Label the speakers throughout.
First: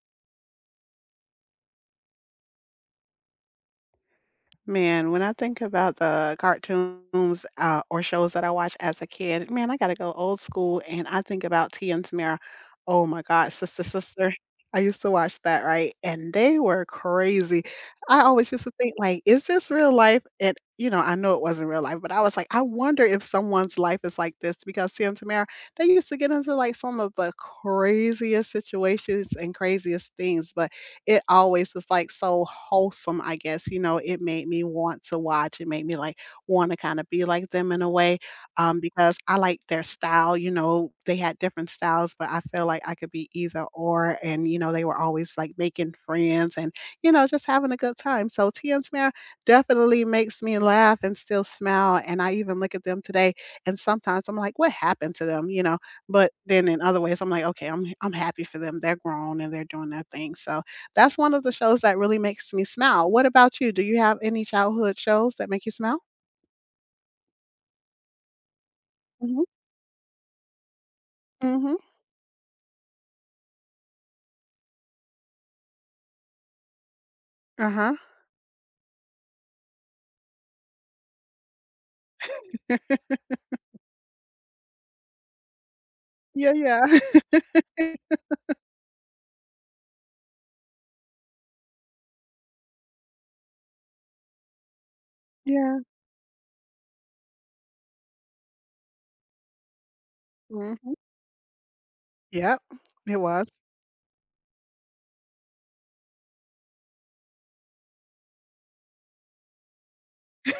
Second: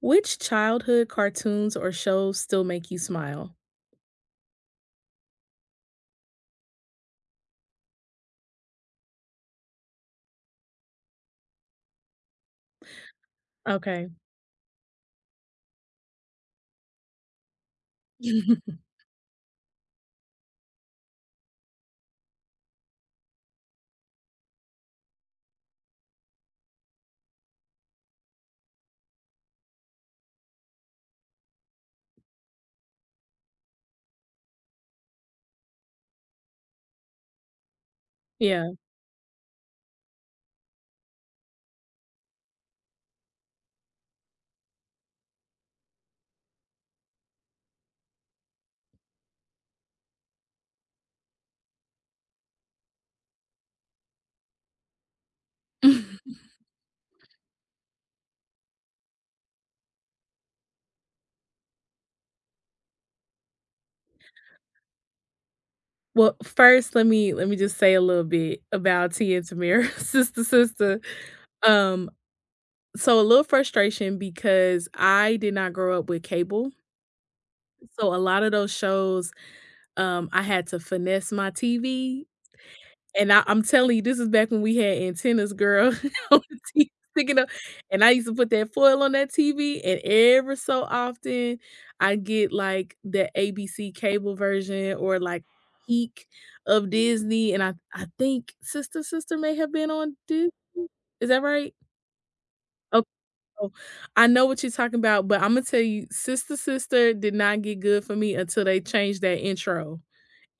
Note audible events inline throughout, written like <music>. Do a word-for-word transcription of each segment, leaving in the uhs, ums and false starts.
Speaker 1: Which childhood cartoons or shows still make you smile?
Speaker 2: Man, when I think about the cartoons, uh, or shows that I watched as a kid, man, I gotta go old school, and I think about T and Tamara. Oh my god, Sister
Speaker 1: Okay.
Speaker 2: Sister. I used to watch that, right? And they were crazy. I always used to
Speaker 1: <laughs>
Speaker 2: think like, "Is this real life?" And, you know, I know it wasn't real life, but I was like, "I wonder if someone's life is like this," because T and Tamara they used to get into, like, some of the craziest situations and craziest things, but it always was, like, so wholesome, I guess, you know, it made me want to watch, it made me, like, wanna kinda be like them in a way,
Speaker 1: Yeah.
Speaker 2: um, because I like their style, you know, they had different styles, but I feel like I could be either or, and, you know, they were always, like, making friends and, you know, just having a good time, so Tia and Tamera definitely makes me laugh and still smile, and I even look at them today, and sometimes I'm like, "What happened to them?" You know? But
Speaker 1: <laughs>
Speaker 2: then in other ways, I'm like, "Okay, I'm I'm happy for them, they're grown and they're doing their thing," so that's one of the shows that really makes me smile. What about you? Do you have any childhood shows that make you smile?
Speaker 1: Well, first, let me let me just say a little bit about Tia
Speaker 2: Mhm,
Speaker 1: and Tamir, <laughs> Sister Sister.
Speaker 2: mhm.
Speaker 1: Um, so a little frustration because I did not grow up with cable.
Speaker 2: Uh-huh.
Speaker 1: So a lot of those shows, um, I had to finesse my T V. And I I'm telling you, this is back when we had antennas, girl, <laughs> on
Speaker 2: Yeah,
Speaker 1: the
Speaker 2: yeah.
Speaker 1: T V sticking up, and I
Speaker 2: <laughs>
Speaker 1: used to put that foil on that T V, and ever so often, I get, like, the A B C cable version or, like,
Speaker 2: Yeah.
Speaker 1: peak of Disney, and I I think Sister Sister may have been on Disney.
Speaker 2: Mhm.
Speaker 1: Is that right?
Speaker 2: Yep,
Speaker 1: Okay,
Speaker 2: it was.
Speaker 1: so I know what you're talking about, but Imma tell you, Sister Sister did not get good for me until they changed that intro,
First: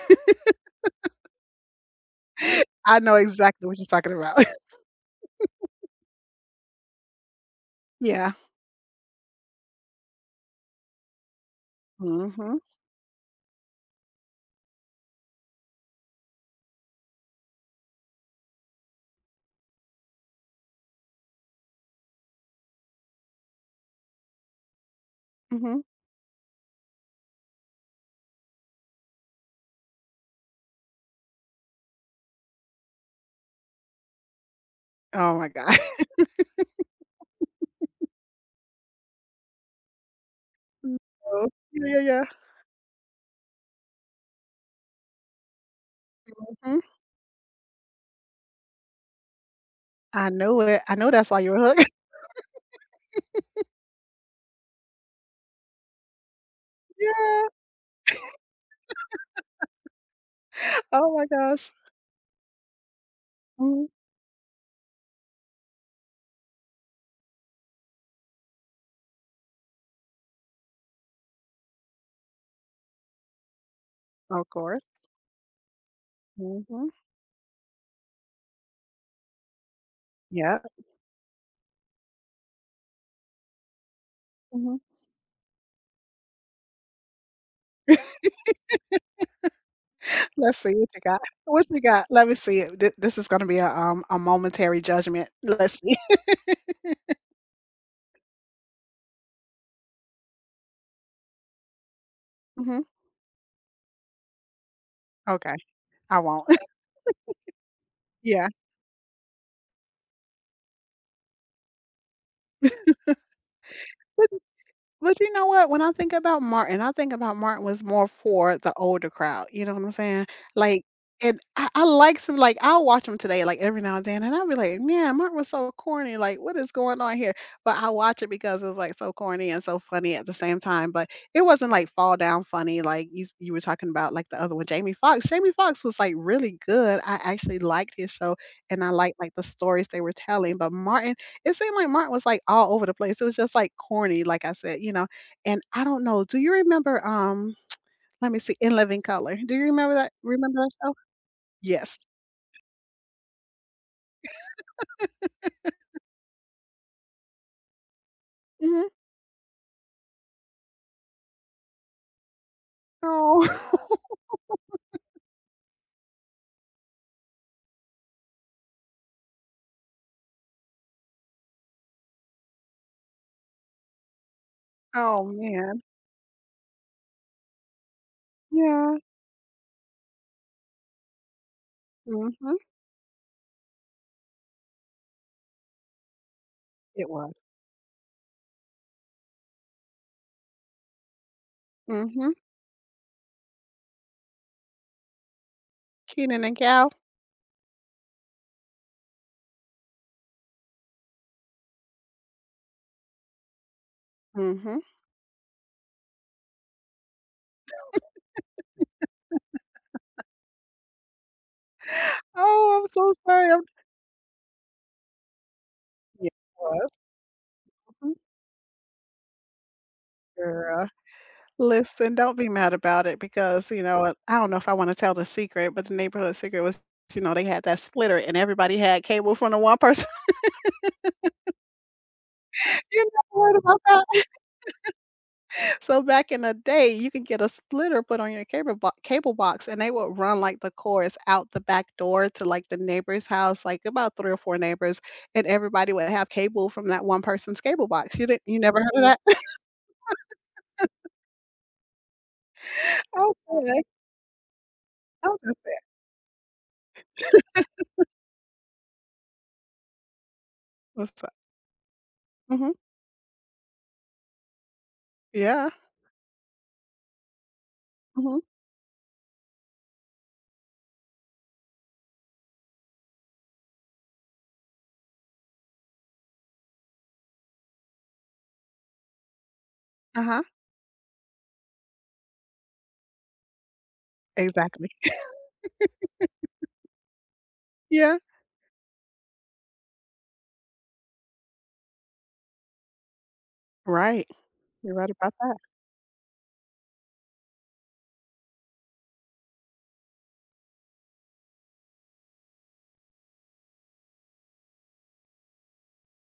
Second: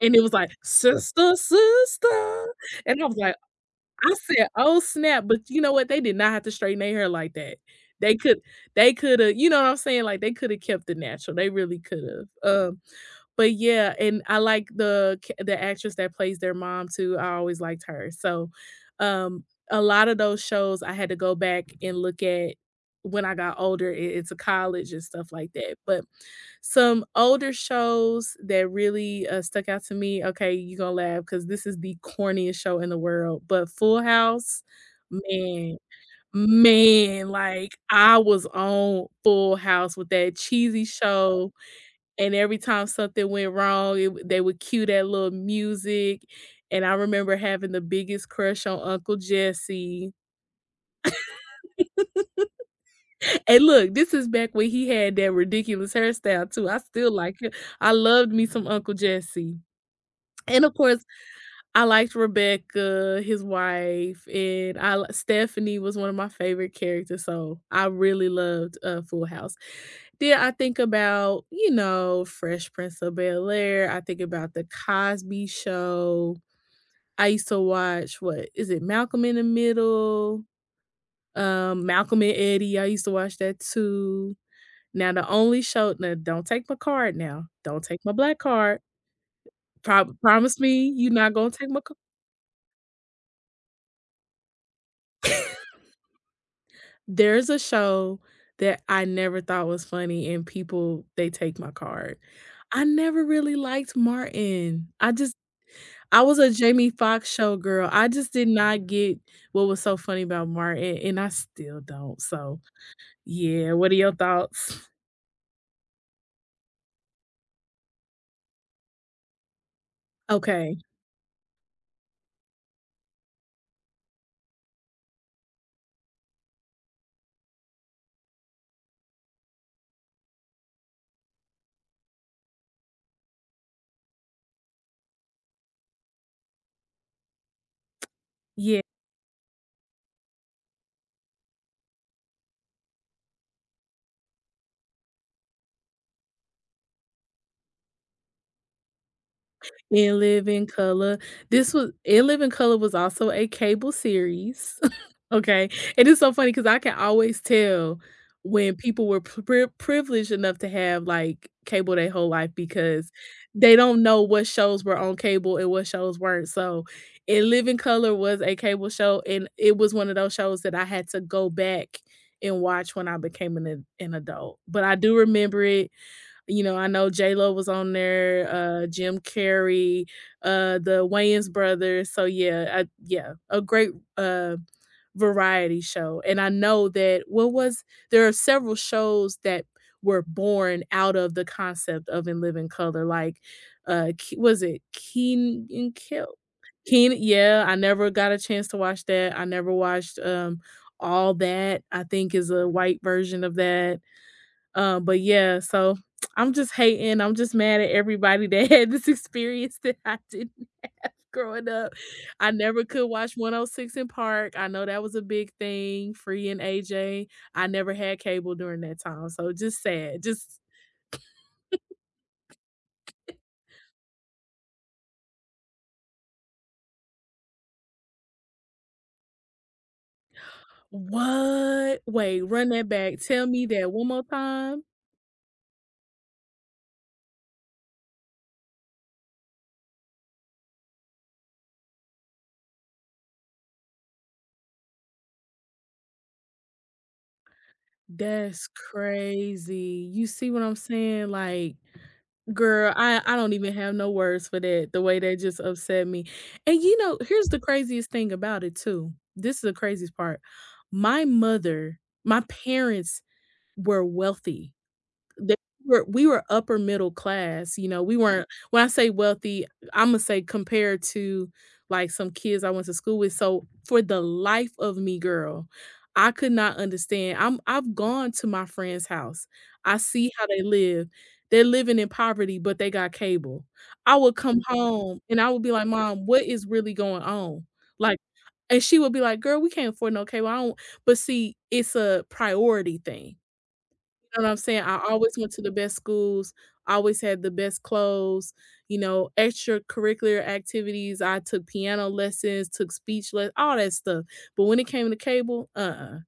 Speaker 1: and it was like, "Sister, sister,"
Speaker 2: I
Speaker 1: and I
Speaker 2: know
Speaker 1: was like
Speaker 2: exactly what you're talking
Speaker 1: I
Speaker 2: about.
Speaker 1: said,
Speaker 2: <laughs>
Speaker 1: "Oh, snap," but you know what? They did not have to straighten their hair like that. They
Speaker 2: Yeah.
Speaker 1: could they coulda you know what I'm saying? Like, they coulda kept the natural, they really could've.
Speaker 2: Mhm,
Speaker 1: Um, but yeah, and I like the ca the actress that plays their mom too, I always liked her. So, um, a lot of those shows I had to go back and look at when I got older I into college and stuff like that,
Speaker 2: mhm.
Speaker 1: but some older shows that really, uh, stuck out to me okay, you gonna laugh laugh because this is the corniest show in the world, but Full House,
Speaker 2: Oh my god.
Speaker 1: man, man, like, I was on Full House with that
Speaker 2: <laughs>
Speaker 1: cheesy
Speaker 2: No.
Speaker 1: show,
Speaker 2: Yeah, yeah, yeah.
Speaker 1: and every time something went wrong, it would they would cue that little music,
Speaker 2: Mhm.
Speaker 1: and I remember having the biggest crush on Uncle Jesse.
Speaker 2: I know it. I know that's why you're hooked. <laughs>
Speaker 1: And look, this is back when he had that ridiculous hairstyle too, I still like
Speaker 2: Yeah.
Speaker 1: it. I loved me some Uncle Jesse. And of course,
Speaker 2: Oh my gosh.
Speaker 1: I liked Rebecca, his
Speaker 2: Mhm.
Speaker 1: wife, and I li Stephanie was one of my favorite characters, so I really loved, uh, Full House. Then I think about, you know, Fresh Prince of Bel-Air, I think
Speaker 2: Of
Speaker 1: about The
Speaker 2: course.
Speaker 1: Cosby Show.
Speaker 2: Mhm.
Speaker 1: I used to watch what is it, Malcolm in the Middle?
Speaker 2: Yeah.
Speaker 1: Um, Malcolm and Eddie, I used to watch that too.
Speaker 2: Mhm.
Speaker 1: Now the only show now don't take my card now, don't take my black card. Prob
Speaker 2: Let's
Speaker 1: Promise
Speaker 2: see
Speaker 1: me
Speaker 2: what you
Speaker 1: you're
Speaker 2: got.
Speaker 1: not gonna
Speaker 2: What
Speaker 1: take my.
Speaker 2: you got? Let me see. Th- This is gonna be a um a momentary judgment. Let's see.
Speaker 1: There's a show that I never thought was funny, and people they take my card.
Speaker 2: <laughs> Hmm.
Speaker 1: I never really liked Martin. I just
Speaker 2: Okay, I
Speaker 1: I was
Speaker 2: won't.
Speaker 1: a
Speaker 2: <laughs>
Speaker 1: Jamie Foxx show girl. I just did
Speaker 2: Yeah.
Speaker 1: not get what was so funny about Martin, and I still don't. So, yeah, what are your thoughts?
Speaker 2: But you know what? When I think about Martin, I think about Martin was more for the older crowd, you know what I'm saying?
Speaker 1: Okay.
Speaker 2: Like, and I, I like some, like, I'll watch him today, like, every now and then, and I'll be like, man, Martin was so corny. Like, what is going on here? But I watch it because it was, like, so corny and so funny at the same time. But it wasn't, like, fall down funny, like you, s- you were talking about, like, the other one, Jamie Foxx. Jamie Foxx was, like, really good. I actually liked his show,
Speaker 1: Yeah.
Speaker 2: and I liked, like, the stories they were telling. But Martin, it seemed like Martin was, like, all over the place. It was just, like, corny, like I said, you know? And I don't know, do you remember, um, let me see, In Living Color? Do you remember that
Speaker 1: In
Speaker 2: remember
Speaker 1: Living
Speaker 2: that show?
Speaker 1: Color. This was
Speaker 2: Yes.
Speaker 1: In Living Color was also a cable series, <laughs> okay? And it's so funny because I can always tell when
Speaker 2: Mhm.
Speaker 1: people were pri privileged enough to have, like, cable their whole life because they
Speaker 2: Oh.
Speaker 1: don't
Speaker 2: <laughs>
Speaker 1: know what shows were on cable and what shows weren't, so In Living Color was a cable show, and it was one of those shows that I had to go back and watch when I became an ad an adult, but I do
Speaker 2: Oh,
Speaker 1: remember
Speaker 2: man.
Speaker 1: it you know, I know J-Lo was on there, uh,
Speaker 2: Yeah.
Speaker 1: Jim Carrey, uh, the Wayans brothers, so
Speaker 2: Mhm.
Speaker 1: yeah, I yeah, a great, uh, variety show, and I know
Speaker 2: It
Speaker 1: that
Speaker 2: was.
Speaker 1: what was there are several shows that were born out of the concept of
Speaker 2: Mhm.
Speaker 1: In Living Color, like, uh, K was it Keen and Kel
Speaker 2: Keenan and Cal.
Speaker 1: Keen yeah, I never got a chance to watch that, I never watched, um, All That, I think is a white version of that.
Speaker 2: Mhm.
Speaker 1: Uh, but yeah, so I'm just hating, I'm just mad at everybody <laughs> that had this experience that I didn't <laughs> growing up. I
Speaker 2: Oh,
Speaker 1: never
Speaker 2: I'm
Speaker 1: could
Speaker 2: so
Speaker 1: watch
Speaker 2: sorry. I'm
Speaker 1: one oh six in Park, I know that was a big thing,
Speaker 2: Yeah,
Speaker 1: Free
Speaker 2: it
Speaker 1: and
Speaker 2: was.
Speaker 1: A J. I never
Speaker 2: Mhm.
Speaker 1: had cable during that time, so just sad, just
Speaker 2: Girl, listen, don't be mad about it because, you know, I don't know if I wanna tell the secret, but the neighborhood secret was, you know, they had that splitter and everybody had cable from the one person.
Speaker 1: what? Wait, run that
Speaker 2: You're
Speaker 1: back,
Speaker 2: not
Speaker 1: tell
Speaker 2: worried
Speaker 1: me
Speaker 2: about
Speaker 1: that
Speaker 2: that?
Speaker 1: one more
Speaker 2: <laughs>
Speaker 1: time?
Speaker 2: So back in the day, you could get a splitter put on your cable bo cable box, and they would run, like, the cords out the back door to, like, the neighbor's house, like, about three or four neighbors, and everybody would have cable from that one person's cable box. You didn't you
Speaker 1: That's
Speaker 2: never heard of that?
Speaker 1: crazy, you see what I'm saying? Like Girl,
Speaker 2: <laughs>
Speaker 1: I I don't even
Speaker 2: Okay.
Speaker 1: have no words for that, the way
Speaker 2: Oh,
Speaker 1: that
Speaker 2: that's
Speaker 1: just
Speaker 2: it.
Speaker 1: upset me. And, you know, here's the craziest thing about it too. This is the craziest part.
Speaker 2: What's
Speaker 1: My
Speaker 2: up?
Speaker 1: mother my
Speaker 2: Mhm.
Speaker 1: parents were wealthy. They
Speaker 2: Yeah.
Speaker 1: were we were upper middle class, you know, we
Speaker 2: Mhm.
Speaker 1: weren't when I say wealthy, Imma say compared to, like, some kids I went to school with, so for the life of me, girl, I could not understand. I'm I've gone to my friend's house. I see
Speaker 2: Uh-huh.
Speaker 1: how they live. They're living in poverty, but they got cable. I would come
Speaker 2: Exactly.
Speaker 1: home and I would be like, "Mom, what is really going on?" Like
Speaker 2: Yeah.
Speaker 1: and she would be like, "Girl, we can't afford no cable, I don't" but see, it's a priority thing
Speaker 2: Right.
Speaker 1: know what I'm saying?
Speaker 2: You're
Speaker 1: I
Speaker 2: right
Speaker 1: always
Speaker 2: about
Speaker 1: went
Speaker 2: that.
Speaker 1: to the best schools, always had the best clothes, you know, extracurricular activities. I took piano lessons, took speech less all that stuff. But when it came to cable, uh-uh.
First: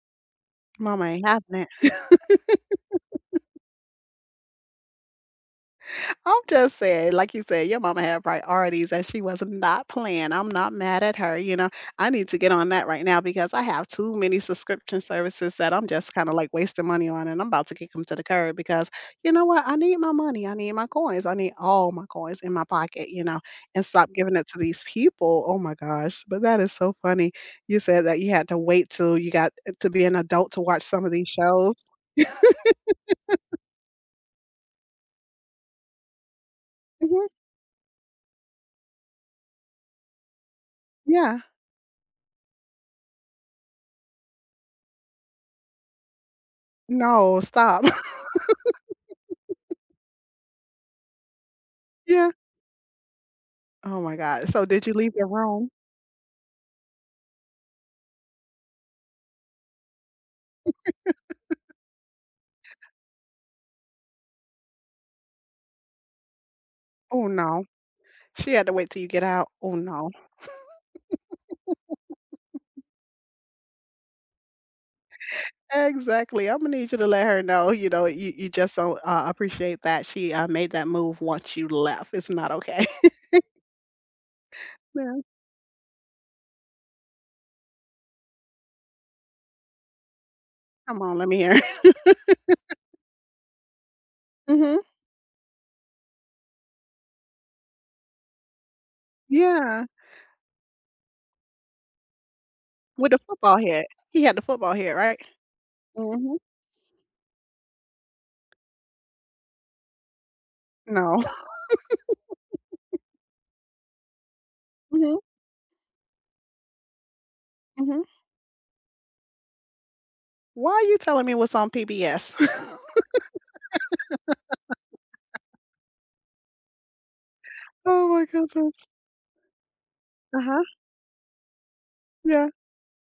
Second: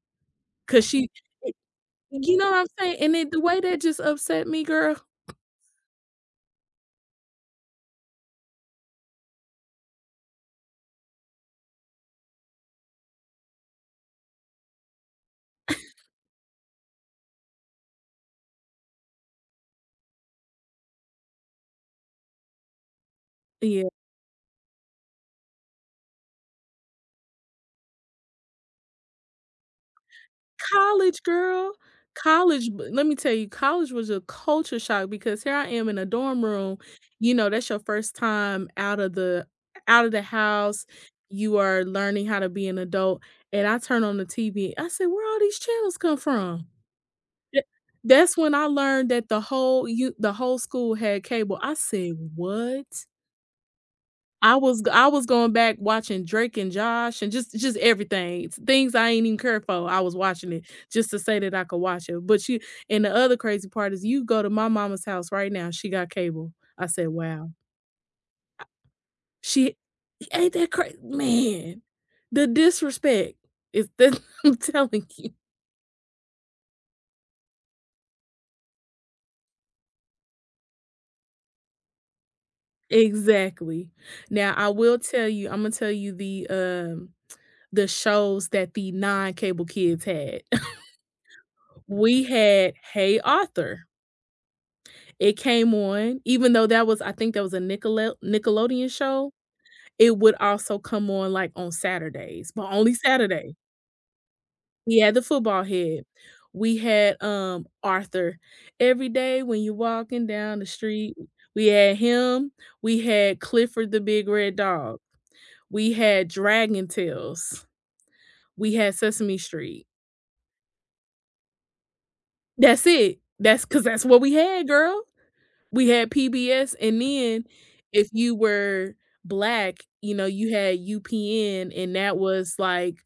Speaker 1: cause
Speaker 2: Mama
Speaker 1: she
Speaker 2: ain't having it.
Speaker 1: You know what I'm saying? And it the way that just upset me, girl.
Speaker 2: I'm just saying, like you said, your mama had priorities and she was not playing. I'm not mad at her. You know, I need to get on that right now because I have too many subscription services that I'm just kind of like wasting money on and I'm about to kick them to the curb because you know what? I need my money. I need my coins. I need all my coins in my pocket, you know, and
Speaker 1: Yeah.
Speaker 2: stop giving it to these people. Oh my gosh. But that is so funny. You said that you had to wait till you got to be an adult to watch some of
Speaker 1: College,
Speaker 2: these
Speaker 1: girl.
Speaker 2: shows.
Speaker 1: College b Let me tell you, college was a culture shock because here I am in a dorm room,
Speaker 2: Hmm.
Speaker 1: you know, that's your first time out of the out of the house,
Speaker 2: Yeah.
Speaker 1: you are learning how to be an adult, and I turn on the T V, I said, "Where all these channels come from?"
Speaker 2: No,
Speaker 1: Th
Speaker 2: stop. <laughs>
Speaker 1: That's when I learned that the whole you, the whole school had cable. I said,
Speaker 2: Yeah.
Speaker 1: "What?"
Speaker 2: Oh my god.
Speaker 1: I
Speaker 2: So
Speaker 1: was
Speaker 2: did you
Speaker 1: I
Speaker 2: leave
Speaker 1: was
Speaker 2: the
Speaker 1: going
Speaker 2: room?
Speaker 1: back watching Drake and Josh and just just everything. It's things I ain't even care for, I was watching it just to say that I could watch it, but you and the other crazy part is you go to my mama's house right now, she got cable. I said,
Speaker 2: Oh
Speaker 1: "Wow."
Speaker 2: no. She had to wait till you get out. Oh
Speaker 1: She
Speaker 2: no.
Speaker 1: ain't that crazy." Man, the disrespect is that <laughs> I'm telling you.
Speaker 2: Exactly. I'm gonna need you to let her know. You know, you, you just don't uh, appreciate that she uh, made that move once you left. It's not okay.
Speaker 1: Exactly. Now I
Speaker 2: <laughs>
Speaker 1: will
Speaker 2: Man,
Speaker 1: tell you Imma tell you the, um, the shows that the non-cable kids had. <laughs>
Speaker 2: come on, let me hear.
Speaker 1: We had Hey Arthur.
Speaker 2: <laughs> Hmm.
Speaker 1: It came on, even though that was I think that was a Nickelel Nickelodeon show,
Speaker 2: Yeah,
Speaker 1: it would also come on, like, on Saturdays, but only
Speaker 2: with the
Speaker 1: Saturday.
Speaker 2: football head. He had the football head,
Speaker 1: He had
Speaker 2: right?
Speaker 1: the football head.
Speaker 2: Hmm.
Speaker 1: We had, um, Arthur. Every day when you're walking down the street,
Speaker 2: No.
Speaker 1: we had him, we had Clifford the Big Red
Speaker 2: <laughs>
Speaker 1: Dog,
Speaker 2: Hmm.
Speaker 1: we had Dragon Tales,
Speaker 2: Hmm.
Speaker 1: we had Sesame Street.
Speaker 2: Why are you telling me what's on P B S?
Speaker 1: That's it. That's because that's what we had, girl. We had P B S, and then
Speaker 2: <laughs>
Speaker 1: if
Speaker 2: Oh my
Speaker 1: you
Speaker 2: goodness.
Speaker 1: were Black, you know,
Speaker 2: Uh
Speaker 1: you
Speaker 2: huh.
Speaker 1: had U P N, and that
Speaker 2: Yeah.
Speaker 1: was like,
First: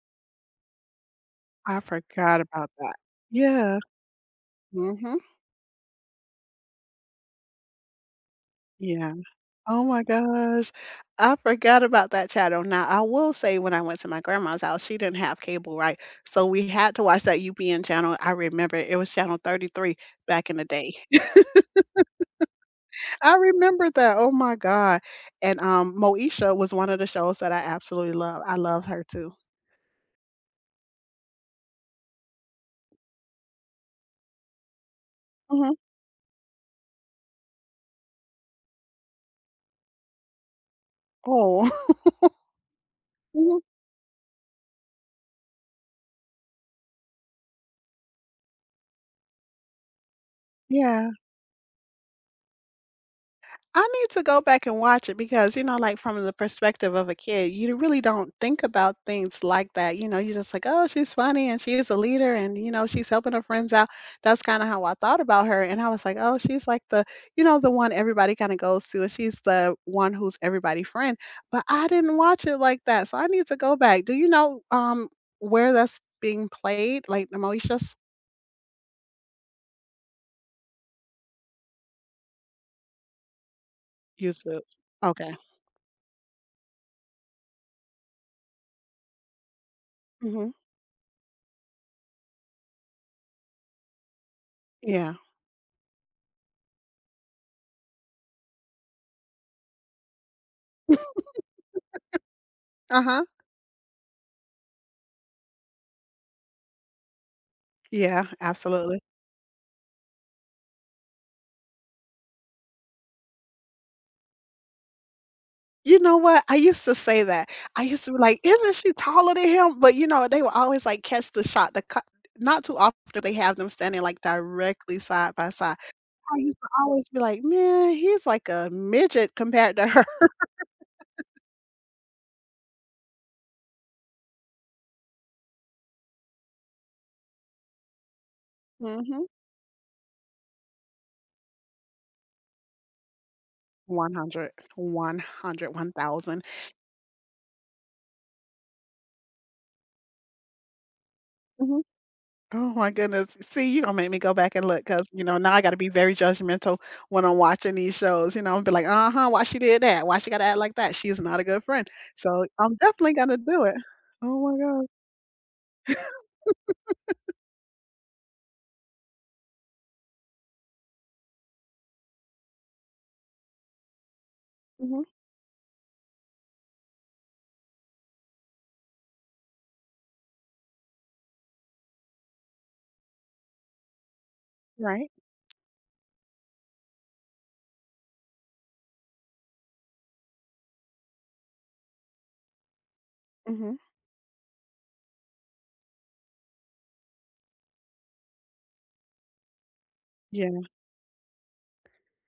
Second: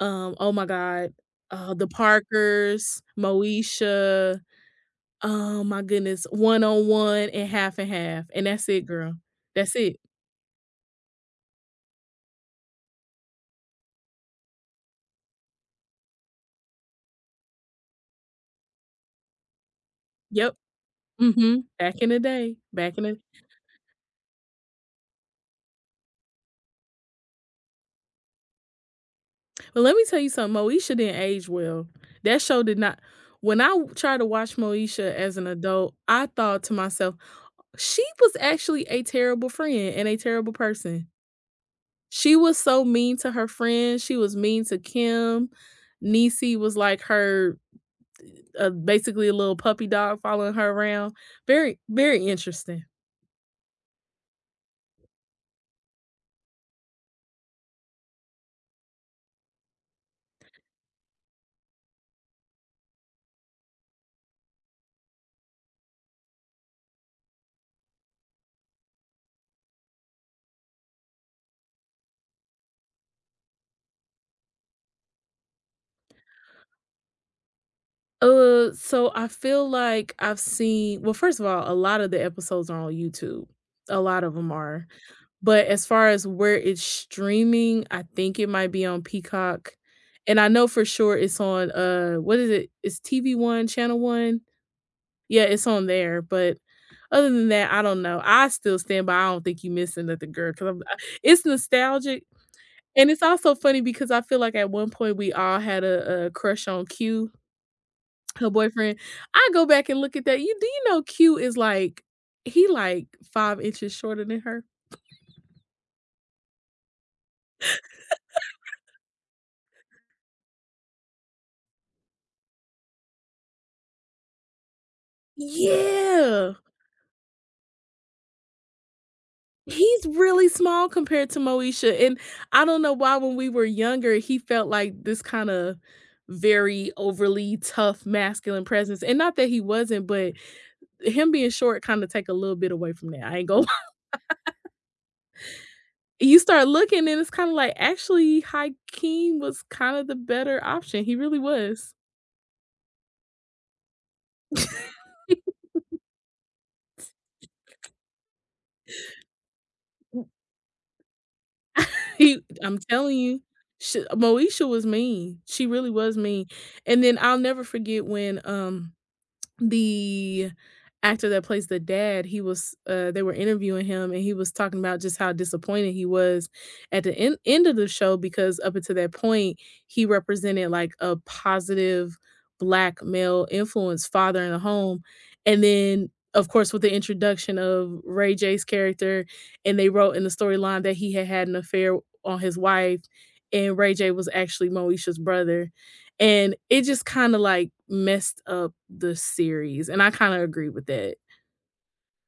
Speaker 1: um, oh my god, uh,
Speaker 2: I
Speaker 1: The
Speaker 2: forgot about that.
Speaker 1: Parkers,
Speaker 2: Yeah.
Speaker 1: Moesha,
Speaker 2: Hmm.
Speaker 1: oh my goodness, One on One, and Half and Half, and that's it, girl.
Speaker 2: Yeah.
Speaker 1: That's
Speaker 2: Oh
Speaker 1: it.
Speaker 2: my gosh. I forgot about that channel. Now, I will say when I went to my grandma's house, she didn't have cable, right? So we had to watch that U P N channel. I remember it was channel thirty-three back
Speaker 1: Yep.
Speaker 2: in the day. <laughs>
Speaker 1: Mhm. Back in the day. Back in the.
Speaker 2: I remember that. Oh my God. And um Moesha was one of the shows that I absolutely love. I love her too.
Speaker 1: But let me tell you something, Moesha didn't age well. That show did not when I w tried to watch Moesha as an
Speaker 2: Hmm.
Speaker 1: adult, I thought to myself, she was actually a terrible friend and a terrible person.
Speaker 2: Oh. <laughs>
Speaker 1: She was so mean to her
Speaker 2: Mhm.
Speaker 1: friends, she was mean to Kim. Niecy was like her, uh, basically a little puppy dog following her
Speaker 2: Yeah.
Speaker 1: around. Very, very interesting.
Speaker 2: I need to go back and watch it because, you know, like, from the perspective of a kid, you really don't think about things like that, you know, you're just like, "Oh, she's funny and she's is a leader and, you know, she's helping her friends out." That's kinda how I thought about her, and I was like, "Oh, she's like the you know, the one everybody kinda goes to, and she's the one who's everybody friend," but I didn't watch it like that, so I need to go back. Do you know, um, where that's being played, like, the Mauritius?
Speaker 1: Uh, so I feel like I've seen well, first of all, a lot of the episodes are on YouTube. A lot of them
Speaker 2: YouTube.
Speaker 1: are.
Speaker 2: Okay.
Speaker 1: But as far as where it's streaming, I think it might be on Peacock. And I
Speaker 2: Mhm.
Speaker 1: know for sure it's on uh what is it? It's T V One, Channel One.
Speaker 2: Yeah.
Speaker 1: Yeah, it's on there. But other than that, I don't know. I still stand by. I don't think you missing nothing, girl. Because I'm, it's nostalgic, and it's
Speaker 2: Uh-huh.
Speaker 1: also funny because I feel like at one point we all had a, a crush on Q
Speaker 2: Yeah,
Speaker 1: her boyfriend
Speaker 2: absolutely.
Speaker 1: I go back and look at that. You do you know Q is like he like five inches shorter than her?
Speaker 2: You know what? I used to say that. I used to be like, "Isn't she taller than him?" But, you know, they will always, like, catch the shot, the cut. Not too often do they have them standing, like, directly side by side. I
Speaker 1: Yeah.
Speaker 2: used to always be like, "Man, he's like a midget compared to her."
Speaker 1: He's
Speaker 2: <laughs>
Speaker 1: really small compared to Moesha, and I don't know why when we were younger, he felt like this kinda very overly tough masculine presence, and
Speaker 2: Mhm.
Speaker 1: not that he wasn't, but him being short kinda take a little bit away from that, I ain't gonna lie.
Speaker 2: one hundred.
Speaker 1: <laughs> You start looking and it's kinda like, actually, Hakeem was kinda the better option, he really
Speaker 2: Mhm.
Speaker 1: was.
Speaker 2: Oh my goodness. See, you don't make me go back and look
Speaker 1: <laughs>
Speaker 2: because, you know, now I got to be very judgmental when I'm watching these shows. You know, I'll be like, uh huh, why she did that? Why she got to act like that? She's not a good friend.
Speaker 1: <laughs> He
Speaker 2: So I'm
Speaker 1: I'm
Speaker 2: definitely
Speaker 1: telling
Speaker 2: going to
Speaker 1: you,
Speaker 2: do it.
Speaker 1: sh
Speaker 2: Oh my
Speaker 1: Moesha was
Speaker 2: God.
Speaker 1: mean. She really was mean, and then I'll never forget when, um the actor that plays the dad, he was uh, they were interviewing him, and he was talking about
Speaker 2: Hmm.
Speaker 1: just how disappointed he was at the end end of the show because up until that point, he represented like a positive black male influence father in the home,
Speaker 2: Right.
Speaker 1: and then of course with the introduction of Ray J's character, and they wrote in the storyline that he had had an affair on his wife,
Speaker 2: Hmm.
Speaker 1: and Ray J was actually Moesha's brother. And it just kinda, like, messed up the series, and I kinda agree with that.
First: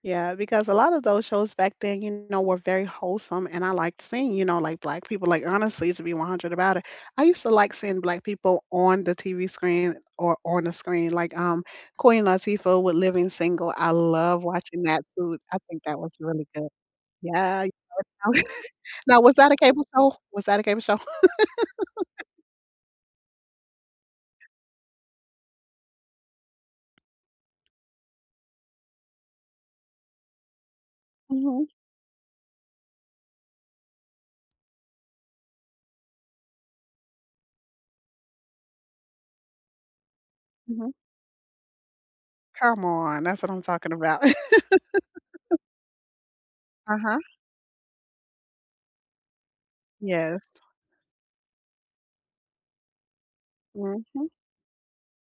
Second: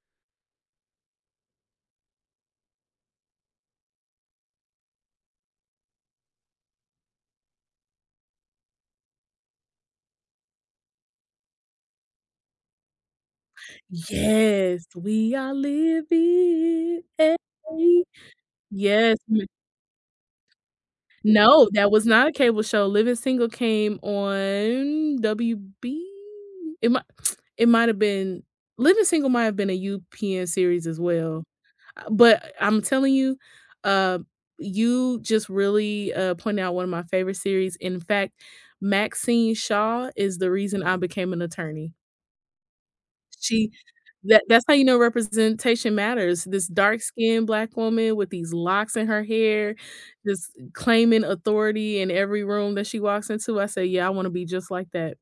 Speaker 2: Yeah, because a lot of those shows back then, you know, were very wholesome and I liked seeing, you know, like black people, like honestly, to be one hundred about it. I used to like seeing black people on the T V screen or on the screen, like um Queen Latifah with Living Single. I love watching
Speaker 1: Yes,
Speaker 2: that
Speaker 1: we
Speaker 2: too.
Speaker 1: are
Speaker 2: I think that was really good.
Speaker 1: living a
Speaker 2: Yeah. You know. <laughs>
Speaker 1: Yes,
Speaker 2: Now, was
Speaker 1: n
Speaker 2: that a cable show? Was that a cable show?
Speaker 1: no, that was not a cable show. Living Single came on W B? It might <tsk> it might have been Living Single might have been a U P N series as
Speaker 2: <laughs>
Speaker 1: well.
Speaker 2: Hmm.
Speaker 1: Uh, but I'm telling you, uh, you just really, uh, pointed out one of my favorite series. In fact, Maxine Shaw is the reason
Speaker 2: Hmm.
Speaker 1: I became an attorney.
Speaker 2: Come on, that's what I'm
Speaker 1: She
Speaker 2: talking about.
Speaker 1: that
Speaker 2: <laughs>
Speaker 1: that's how you know representation matters. This
Speaker 2: Uh-huh.
Speaker 1: dark-skinned Black woman with these locks in her hair,
Speaker 2: Yes.
Speaker 1: just claiming authority in every room that she walks into. I say, "Yeah, I
Speaker 2: Hmm.
Speaker 1: wanna be just like that."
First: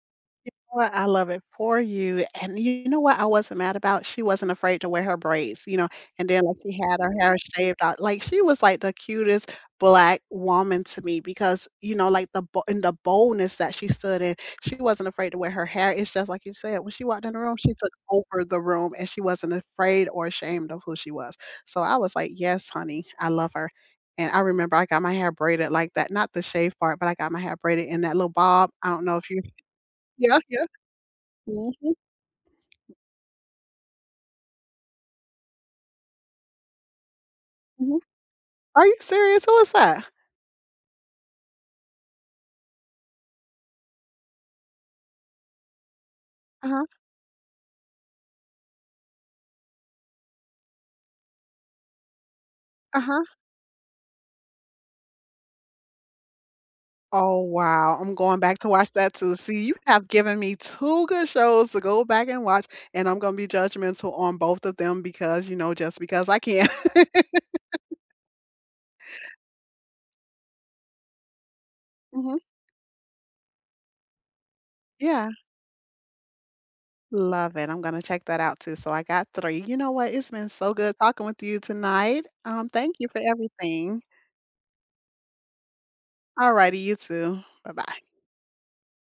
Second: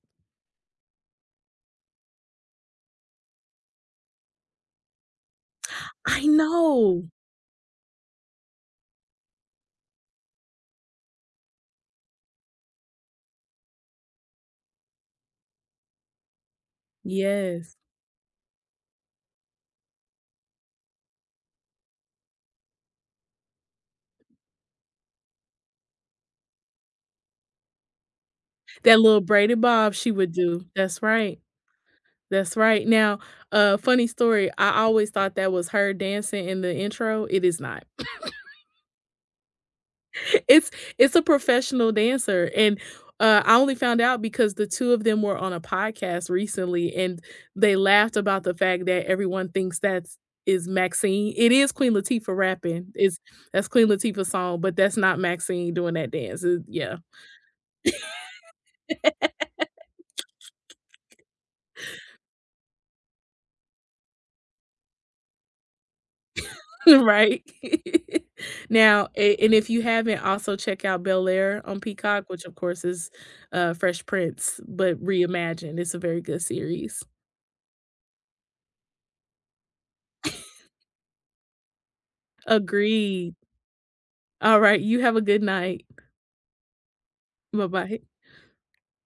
Speaker 2: Well, I love it for you, and you know what I wasn't mad about? She wasn't afraid to wear her braids, you know,
Speaker 1: I
Speaker 2: and then, like, she had
Speaker 1: know.
Speaker 2: her hair shaved out, like, she was, like, the cutest Black woman to me because, you know, like, the bo and the boldness that she stood in, she wasn't afraid to wear her hair, it's just like you said, when she walked in the room, she
Speaker 1: Yes.
Speaker 2: took over the room, and she wasn't afraid or ashamed of who she was, so I was like, "Yes, honey, I love her," and I remember I got my hair braided like that, not the shave part, but I got my hair braided in that little bob, I
Speaker 1: That
Speaker 2: don't know
Speaker 1: little
Speaker 2: if you
Speaker 1: braided bob she would
Speaker 2: Yeah,
Speaker 1: do.
Speaker 2: yeah.
Speaker 1: That's right.
Speaker 2: Mhm,
Speaker 1: That's right. Now, uh, funny story, I always thought that was her dancing in the intro. It is not.
Speaker 2: mhm.
Speaker 1: <laughs>
Speaker 2: Are you serious? Who is that?
Speaker 1: It's it's a professional dancer, and, uh, I only found out because the two of them were on a podcast
Speaker 2: Uh-huh,
Speaker 1: recently, and they laughed about the fact that everyone thinks that's is Maxine. It is Queen Latifah rapping. It's
Speaker 2: uh-huh.
Speaker 1: that's Queen Latifah's song, but that's not Maxine doing that dance. It yeah.
Speaker 2: Oh, wow. I'm going back to watch that too. See, you have given me two good shows to go back and watch, and I'm gonna be judgmental on both of them because, you know, just because I can.
Speaker 1: <laughs>
Speaker 2: <laughs>
Speaker 1: Right? <laughs> Now, a and if you haven't, also check out Bel-Air on Peacock,
Speaker 2: Mhm.
Speaker 1: which, of course, is, uh, Fresh Prince, but
Speaker 2: Yeah,
Speaker 1: reimagined. It's a very good series.
Speaker 2: love it. I'm gonna check that out too. So I got three. You know what? It's been so good talking with you tonight. Um, thank you for
Speaker 1: Agreed.
Speaker 2: everything.
Speaker 1: Alright, you have a good night.
Speaker 2: Alrighty, you too. Bye-bye.
Speaker 1: Bye-bye.